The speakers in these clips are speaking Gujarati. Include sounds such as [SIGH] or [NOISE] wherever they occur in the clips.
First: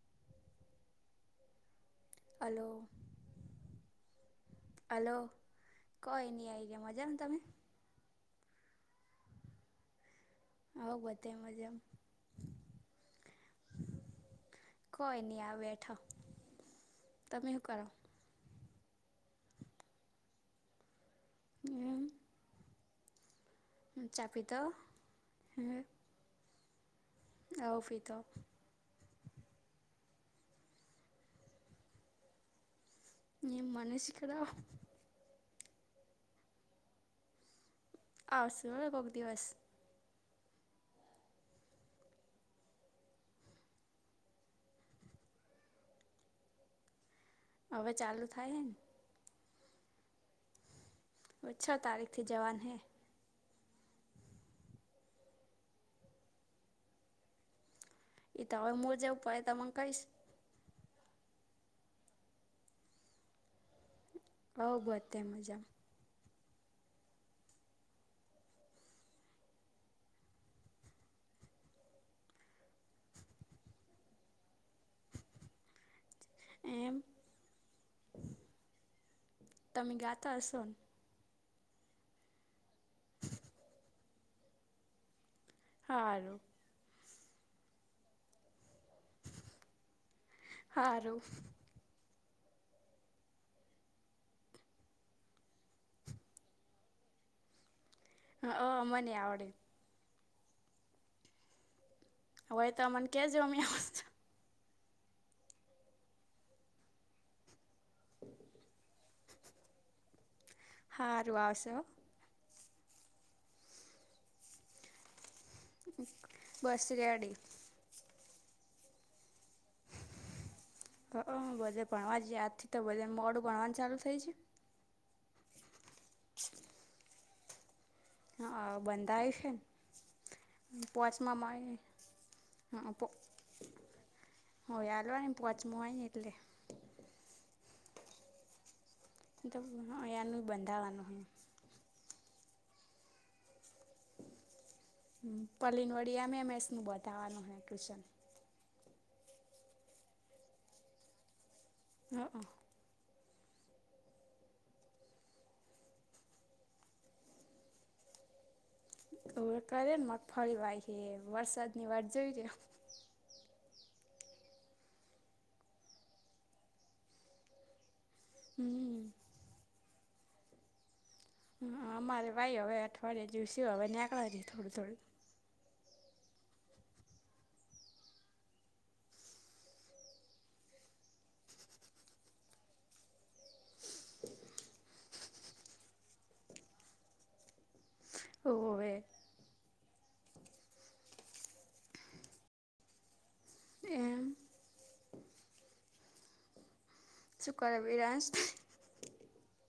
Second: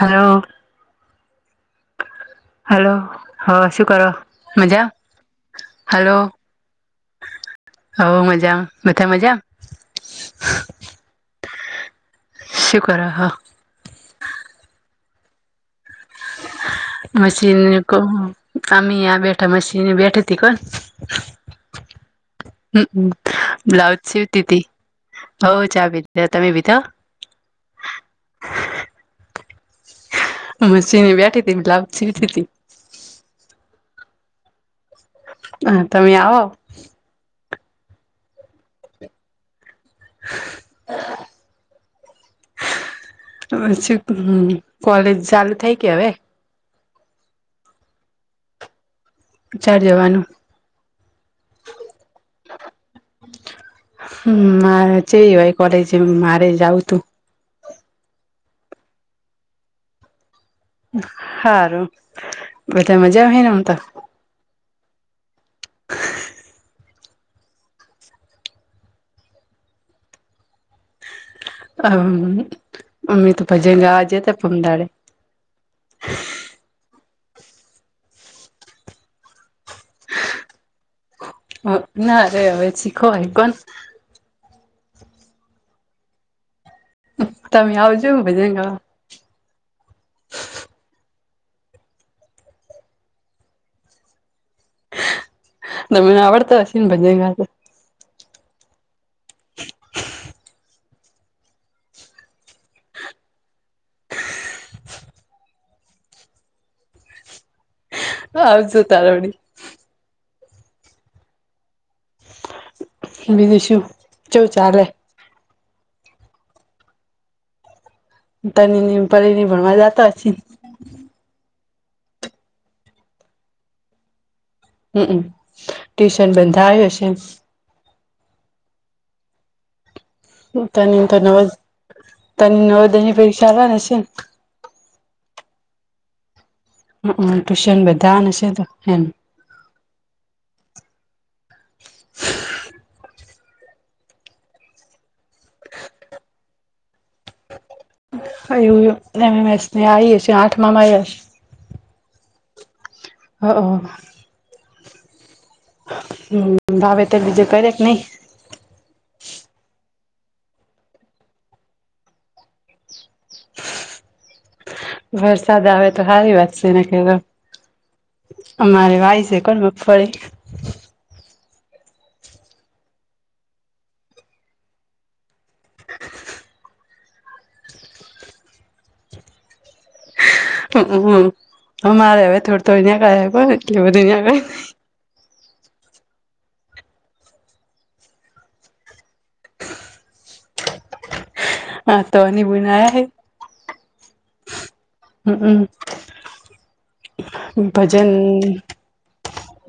હલો હલો હ શું કરો મજા? હલો કઈ ની આઇજા મજામા તમે? હ મજામા બધા મજામ હ બધે મજામ શું કરે હ કોઈ નઈ આ બેઠા મશીન ને આ બેઠા મશીન બેઠી હતી હમ હમ બ્લાઉસ ચા સીવતી પીધો તી બોવ ચા પી તમે પીધા? હા, પીધો મશીને બેઠી હતી બ્લાઉઝ સીવતી હતી એમ [UNINTELLIGIBLE] હ, તમે આવો આવશું હ કોઈક દિવસ પછી કોલેજ ચાલુ થઈ કે હવે? હવે ચાલુ થાહેને ક્યારે જવાનું? છ તારીખથી જવાની હે હમ મારે છે કોલેજે મારે જાવું તું એ તો હવે મુ જવું પછી તમને કહીશ હારુ બધા મજામાં આમ તો? હવ બધે મજા [INAUDIBLE] હમ્મ અમે તો ભજન ગાવા જતા પરમદાડે એમ તમે ગાતા હશો? ના રે હવે શીખાવે કોણ? હારુ તમે આવજો ભજન ગાવા હારું. તમને આવડતું હશે ન ભજન ગાતા? હા, મને આવડે. હવે, તમ મન કેજો અમે આવશું. આવશું તારોડી. હારું આવશે હો. બીજું શું શું ચાલે? બસ રેડી. તની પરીની ભણવા જતા હશે? હ બધે ભણવા જ આજથી તો બધાને મોડું ભણવાનું ચાલુ થઇ છે. હમ્મ, ટ્યુશન બંધાયું હશે. હ બંધાય છે ને. તની તો પોચમાં નવદ મળે તની હ નવદની પરીક્ષા ના પૈસા આલવા છે. વાચમો હોયન એટલે. ટ્યુશન બધાને છે તો એમ. તો એનું બંધાવાનું હોય પલીન વડી એમ મેથનું બતાવાનું ટુઈશન. હું મેને આવીએ છી આઠ માં માઈ. હક. હા હા. હમ્મ ભાવ એ તે બીજ કરે કે નહી? ફરી વાય હે વરસાદની વાત જોય રયા. વરસાદ આવે તો સારી વાત છે એને કઈ તો. અમારે હમ વાય છે કોણ મગફળી. હા અમારી ભાઈ હવે અઠવાડિયે દિવસી હવે નીકળ થોડું થોડું. [UNINTELLIGIBLE] મારે હવે થોડ તો અયા ક એટ બધુંં ક ઓવે. હા તોની બુનાયા હે. એમ હમ્મ. શું કરે ભજન, વિરાંશ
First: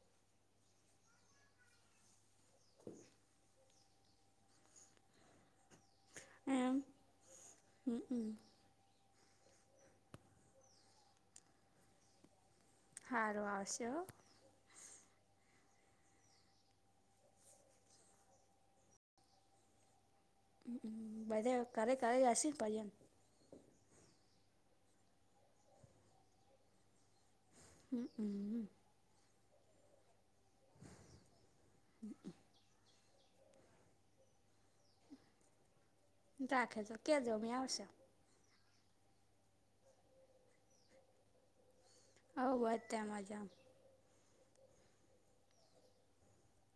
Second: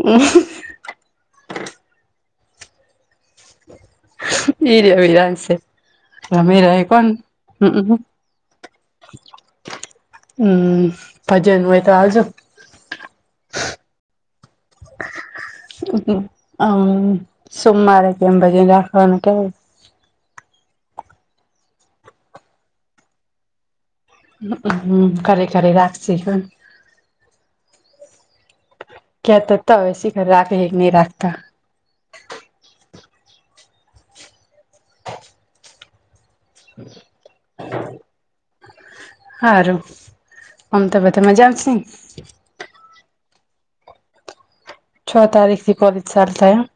હમ્મ. ઈ આવી રહ છે રમી એમ રા કોણ હમ્મ. હમ હમ્મ ભજન હોય તો હાલજો. સારું આવશે હો અમ સોમવારે કેમ બજે રાખવાનું કેવાય. બધા ઘરે ઘરે હસી ને પર્યન. હમ્મ કરી કરી રાખશ હન. હમ્મ હમ્મ. કેતા તા વે સી કર રાખે હે કે નહી રાખતા. [UNINTELLIGIBLE] રાખેજો ક્યાં જો અમે આવશુ. હારૂ આમ તો બધ મજામ છે ને? હવે બધા મજા છ તારીખથી કોલેજ ચાલું થયા.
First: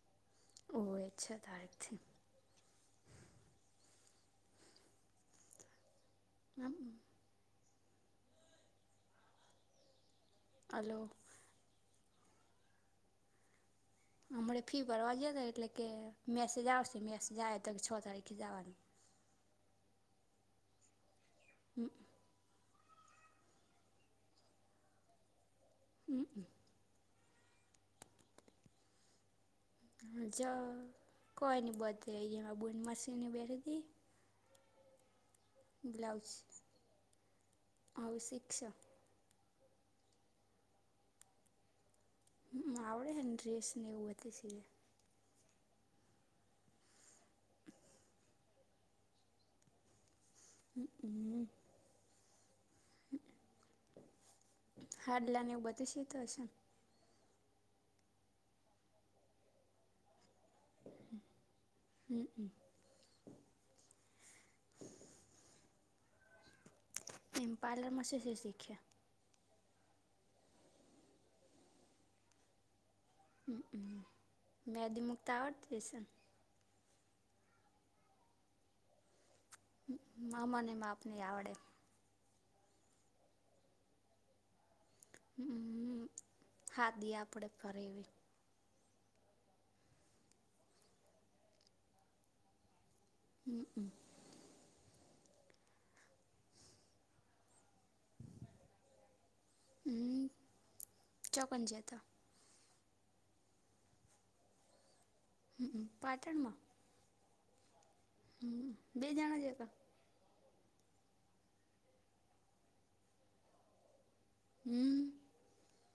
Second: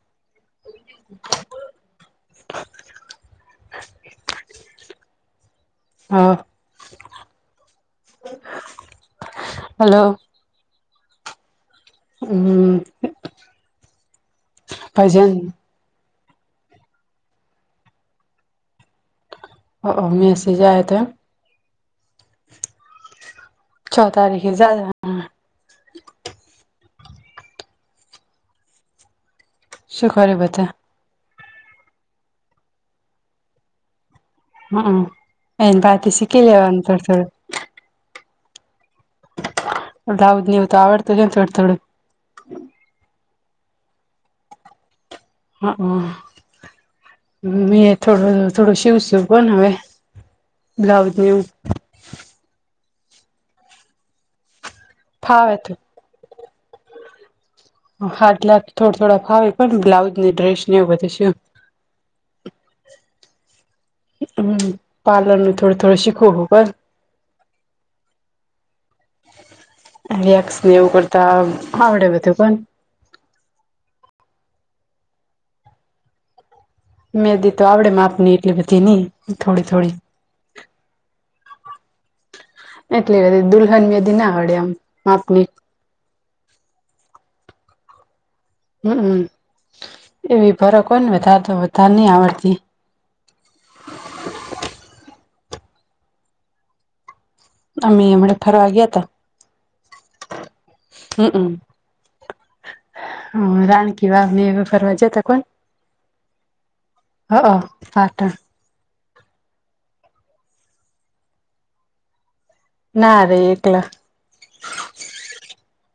ઓ અચ્છા તારક થી. હમ્મ. હાલો. હાલો. હમ્મ. હમણા ફી ભરવા જયા હતા એટલે કે મેસેજ આવશે મેસેજ આવે તો કે છ તારીખે જવાનું. હક મેસેજ આવે તો હમ્મ. છ તારીખે જાય હા. હમ્મ, હમ્મ. શું કરે જ બધા? કોઈ નની બધે એ બોલ મશની બેઠ હતી. હા હ એન એન તાર થી બ્લાઉઝ શીખી લેવાનું થોડું થોડું. હવે શીખશો રાઉજ નહીં તો આવડતો કે થોડું થોડું. હમ્મ આવડેને ડ્રેસ ને એવું સિ હા હ મેં થોડો થોડો શિવ શિવ બનાવે [UNINTELLIGIBLE] [INAUDIBLE] હાડલાને ફાવે એવું તો બધા શીતો સો. હાડલા થોડ થોડા ફાવે. પણ બ્લાઉઝ ની ડ્રેસ ને એવું બધું સીવું. ને હમ્મ. પાર્લર નું થોડું-થોડું શીખવું હું પન એમ પાર્લરમાં શું-શું શીખ્યા? વેક્સને એવું કરતા આવ આવડે બધું પણ. અમ્મ. મહેંદી મુકતા આવડતી હશે? મેંદી તો આવડે માપની એટલી બધી નહીં. મામા ને માપ ની આવડે. એટલી બધી દુલ્હન મેદી ના આવડે એમ. હમ્મ [UNINTELLIGIBLE] આપડે ફરી એવી. હમ્મ. એવી ફરક [UNINTELLIGIBLE] વધારે તો વધારે નહીં આવડતી. હમ્મ-હમ્મ. અમેય હમણા ફરવા ગયા તા. હમ્મ. ચ્હા કોન જ્યાં તા? હા રાણકીવાવ ને એવા ફરવા જત હંમ્મ. પાટણમાં? અહં. હમ્મ. બે જણા જયા તા? નારે એકલા. હમ્મ.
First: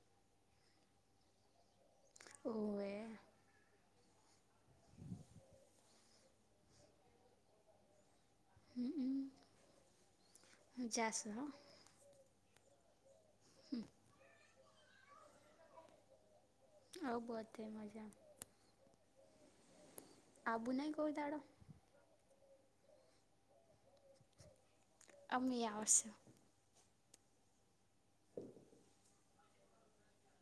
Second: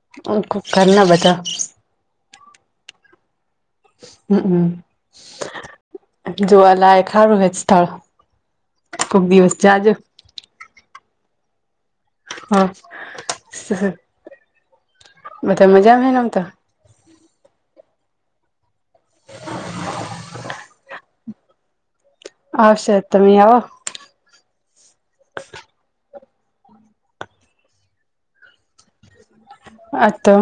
[UNINTELLIGIBLE] ઘરના બધા. હોવે. અમ્મમ. એટલે જોવા લાયક હારૂ હે સ્થળ. કોક દિવસ જાજો અમ્મ-અમ્મ જાસુ હો. હા. બધા મજામાં હેને આમ તો હોવ બધે મજા. [INAUDIBLE] આબુ નહીં કોઈ દાડો હશે. તમેય આવો. અમેય આવશું. [INAUDIBLE] આ તો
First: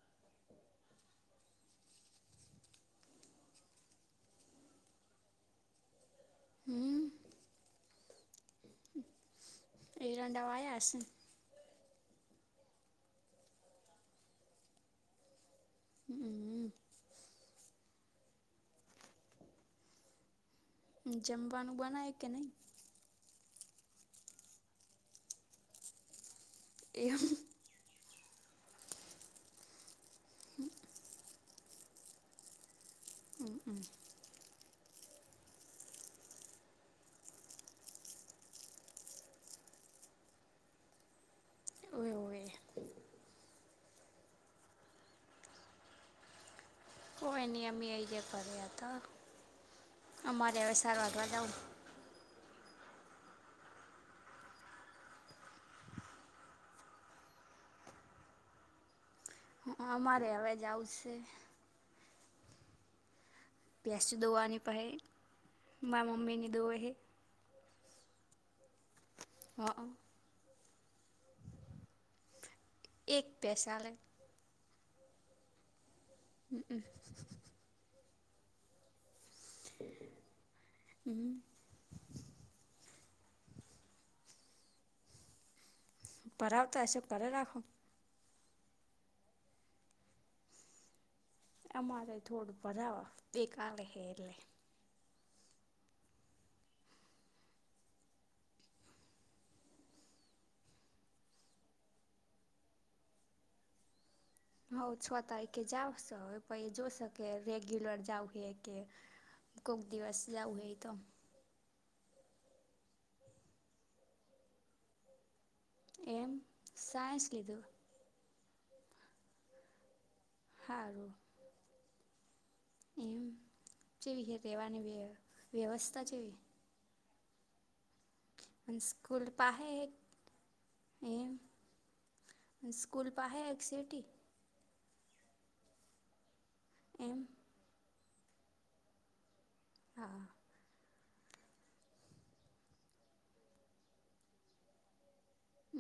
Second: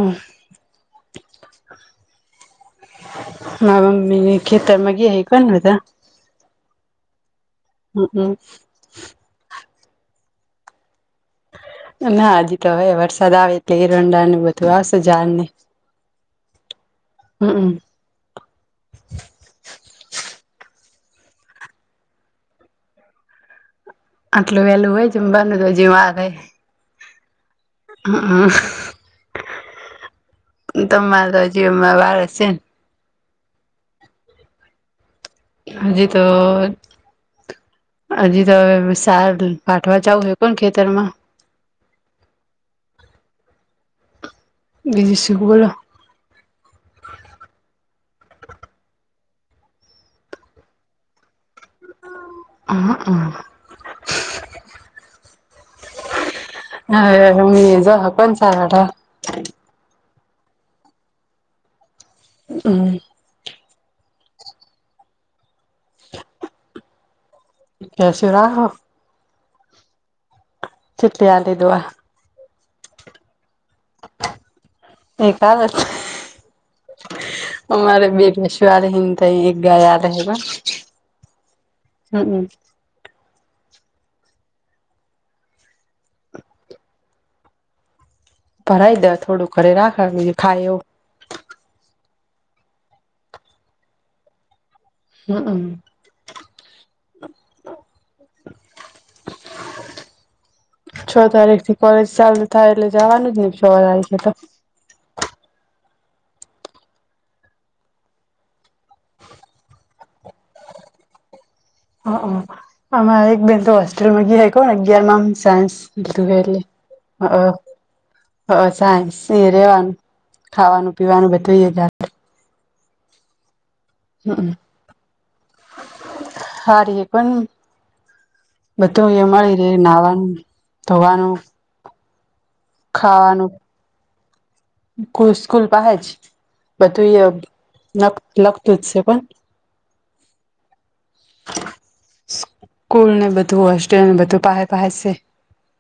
માર મમ્મી એય ખેતરમા ગયા હે [UNINTELLIGIBLE] હમ્મ. અમ્મ-અમ્મ. એરંડા વાયા હશે. ના હજી તો હવે વરસાદ આવે એટલે એરંડાનું ને બધું આવશે જાડ ને. હમ અમ્મ-મમ્મ. જમવાનું બનાય કે નહીં? આટલું વહેલું હોય જમવાંનુ? તો હજી વાર હે. એમ હા હ તમારા જીવમાં વાળ છે. [INAUDIBLE] હજી તો હજી તો હવે શાર વાઢવા જાવું હે ખેતરમાં [INAUDIBLE] ડજી શિક ઉપરા [UNINTELLIGIBLE] કોઈ નઈ અમે અહયા કર હતા અમારે હવે સારવારવા જઉં હ હમ. હા મ જ હ પણ સારડા હ અમારે હવે જ આવશે હમ્મ. ભેસ દોવાની પહે મા મમ્મીની દોવ હ [UNINTELLIGIBLE] હ અ. છીતે આટ દવા એક પૈસા લે એ ક [UNINTELLIGIBLE] હ. બેશવાર હિન ત એક ગયા રહે હમ પરાવ તો એસ કરે રાખો. ભરાઈ દે થોડું ઘરે રાખવાનું ખાય એવું. એમાંરે થોડું બરાવા બે કલે છેે, એટલે. હમ્મ. [INAUDIBLE] છ તારીખ થી કોલેજ ચાલુ થાય એટલે જવાનું જ નહ છ તારીખે તો? હ છ તારીખે જાવ છો પ એ જોશે કે રેગ્યુલર જાવ એ કે કોક દિવસ જવું હેએતો હ આમાં એક બેન તો હોસ્ટેલમાં ગયા કોહને અગયારમાંમ સાન્સ ત એમ સાયન્સ લીધું હ સાન્સ એ રવાનું ખાવાનું હારું પીવાનું બતાવી જ એમ ચેવી રેવાની વ્ય વ્યવસ્થા જેવી હે? હારી પણ બધું એ સ્કૂલ મળી પાહે ર નાહવાનું હે ધોવાનું એમ સ્કૂલ પસે ખાવાનું એક સિટી? સ્કૂલ પહે જ બધું એમ એ લખતું જ છે. પણ હા. સ્કૂલ ને બધું હોસ્ટેલ ને બધું પાહે પાહે છે.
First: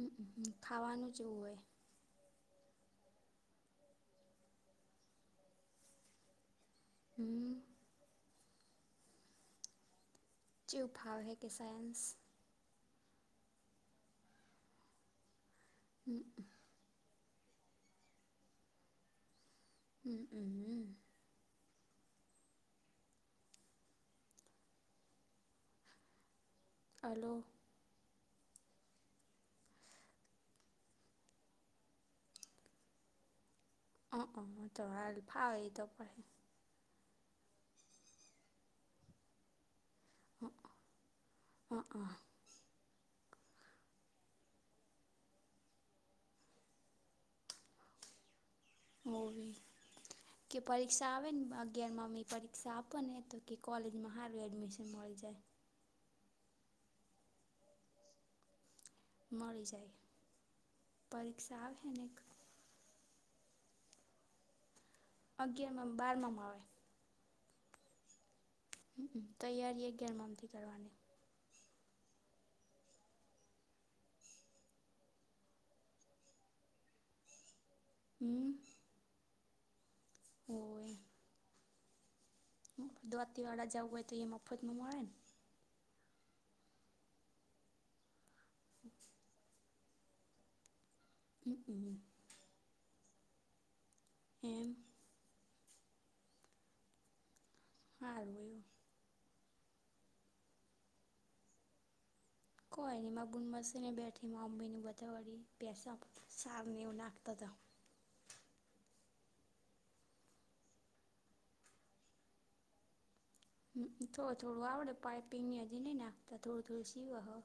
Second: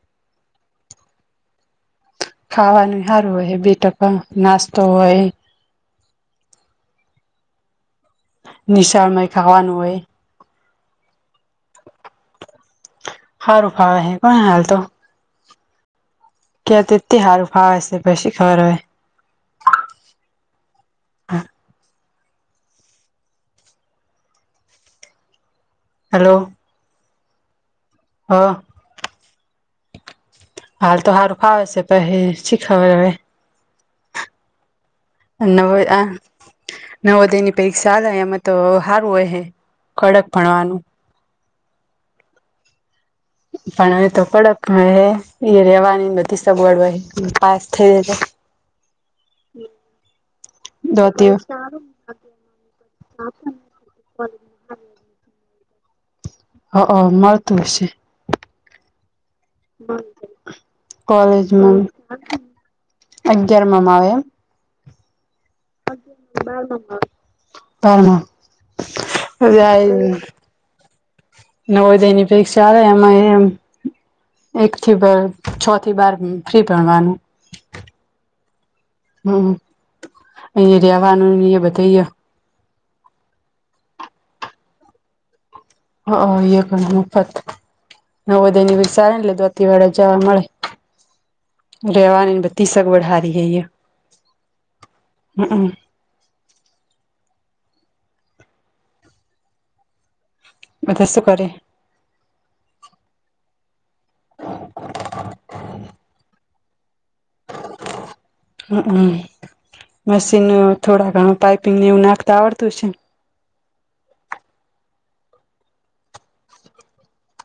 અ અ ખાવાનું ચેવું હોય ખાવાનું સારું હોય બેટા પણ નાસ્તો હોય. હમ્મ. નિશાળમાંય ખાવાનું હોય. જે ઉપભાવ હૈ કે સાયન્સ? હારુંફાવ હે કોણ હાલ તો હમ્મ. ક્યાં તેથી હારું ફાવે છે. પછી ખર હોય હમ હમ હમ [UNINTELLIGIBLE] હેલો. હલો. હા. હાલ તો સારું ફાવે છે. પછી શી ખબર હવે. હ હ તો હ ભાવ એ નવ તો પ. નવોદયની પરીક્ષા આલે એમાં તો સારું હોય છે. કડક ભણવાનું. હ હ. [UNINTELLIGIBLE] પણ હવે તો કડક હ એ રેવાની બધી સગવડ હોય પાસ થઈ જ [INAUDIBLE] કે પરીક્ષા આવે દોતી ને અગિયાર માં ની પરીક્ષા આપો ને તો કે કોલેજમાં સારું એડમિશન મળે. જાય. હ હ મળતું હશે. મળી જાય પરીક્ષા કોલેજમાં આવે ને અગયારમામાં આવે એમ? અગિયારમાં બારમામાં ભલે તૈયારી અગિયારમા માંથી કરવાની. નવોદયની પરીક્ષા આવે એમાં એમ એક થી બાર છ થી બાર ફ્રી ભણવાનું. હમ. હમ અહી રહેવાનું ને ઈ એ બધુંય દ્વાતી વાળા જવું હોય તો એ મફત માં મળે ને. હઅન એ ઘણ મુફત નવદયની [UNINTELLIGIBLE] આવેને એટલે [UNINTELLIGIBLE] વાલામાં જવા મળે રહેવાની ને બધી સગવડ હારી હે અઇયા એમ. હઅમ હાલૂ. બધા શું કરે કોઈ નઈ મા બુન મશીને બેઠી મમ્મી ને બધવાળી પ્યાસ સાર ને એવુ નાખતા હતા. હમ હમ. મશીન થોડા ઘણું પાઈપિંગ ને એવું નાખતા આવડતું હશે ને થોડ થોડું આવડે પાઈપિંગની હજી નઈ નાખતા થોડું થોડું સીવા હ.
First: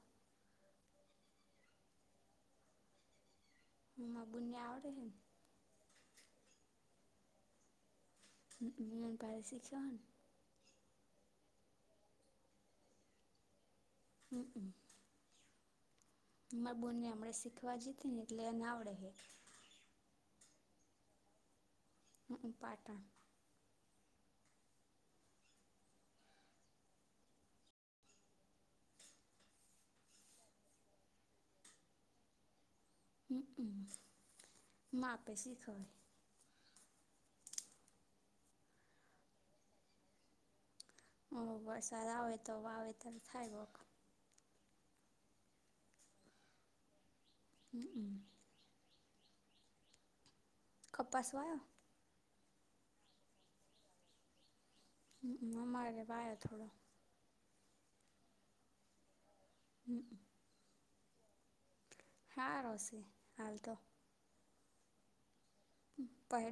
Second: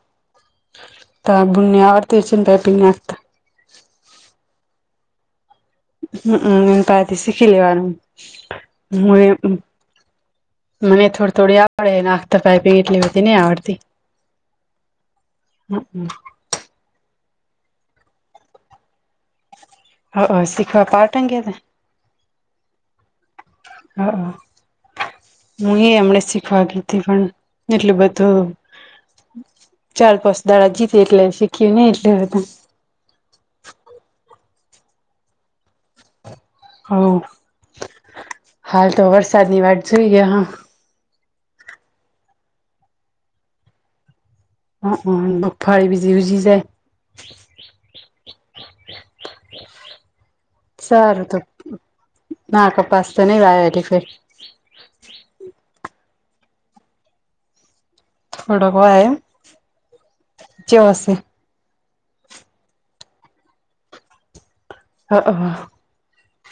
તારા બુન ને આવડતી હશે ને પાઈપિંગ નાખતા હ મારા બુનને આવડે હે હઅમ એન પાહેતી શીખી લેવાનું. હું [INAUDIBLE] મને થોડી થોડી આવડે નાખતા પાઈપિંગ એટલી બધી નહી આવડતી. હમ. હમ હમ. અમારા બોનને હમણા શીખવા જીતી ને એટલે એને આવડે હે. હઅન શીખવા પાર્ટન ગયા હતા. પાટન. હા. હું એ એમને શીખવા ગીતી પણ એટલું બધું ચાર પાંચ દાડા જીતી એટલે શીખી નય એટલે બધા. હમમ માપે શીખય હ હાલ તો વરસાદની વાટ જોઈ રહિયા હ ઓ વરસાદ આવે તો આવે તો વાવેતર થાય વ હઅ મગફળી બીજી ઉજી જાય. સારું કપાસ તો. ના કપાસ તો નહી વાયા હજી કોઈ હ અમારે વાયા થોડો. થોડોક વાયો એમ. હમ. [INAUDIBLE] હારહોશે હાલ તો. હા. પૈડું.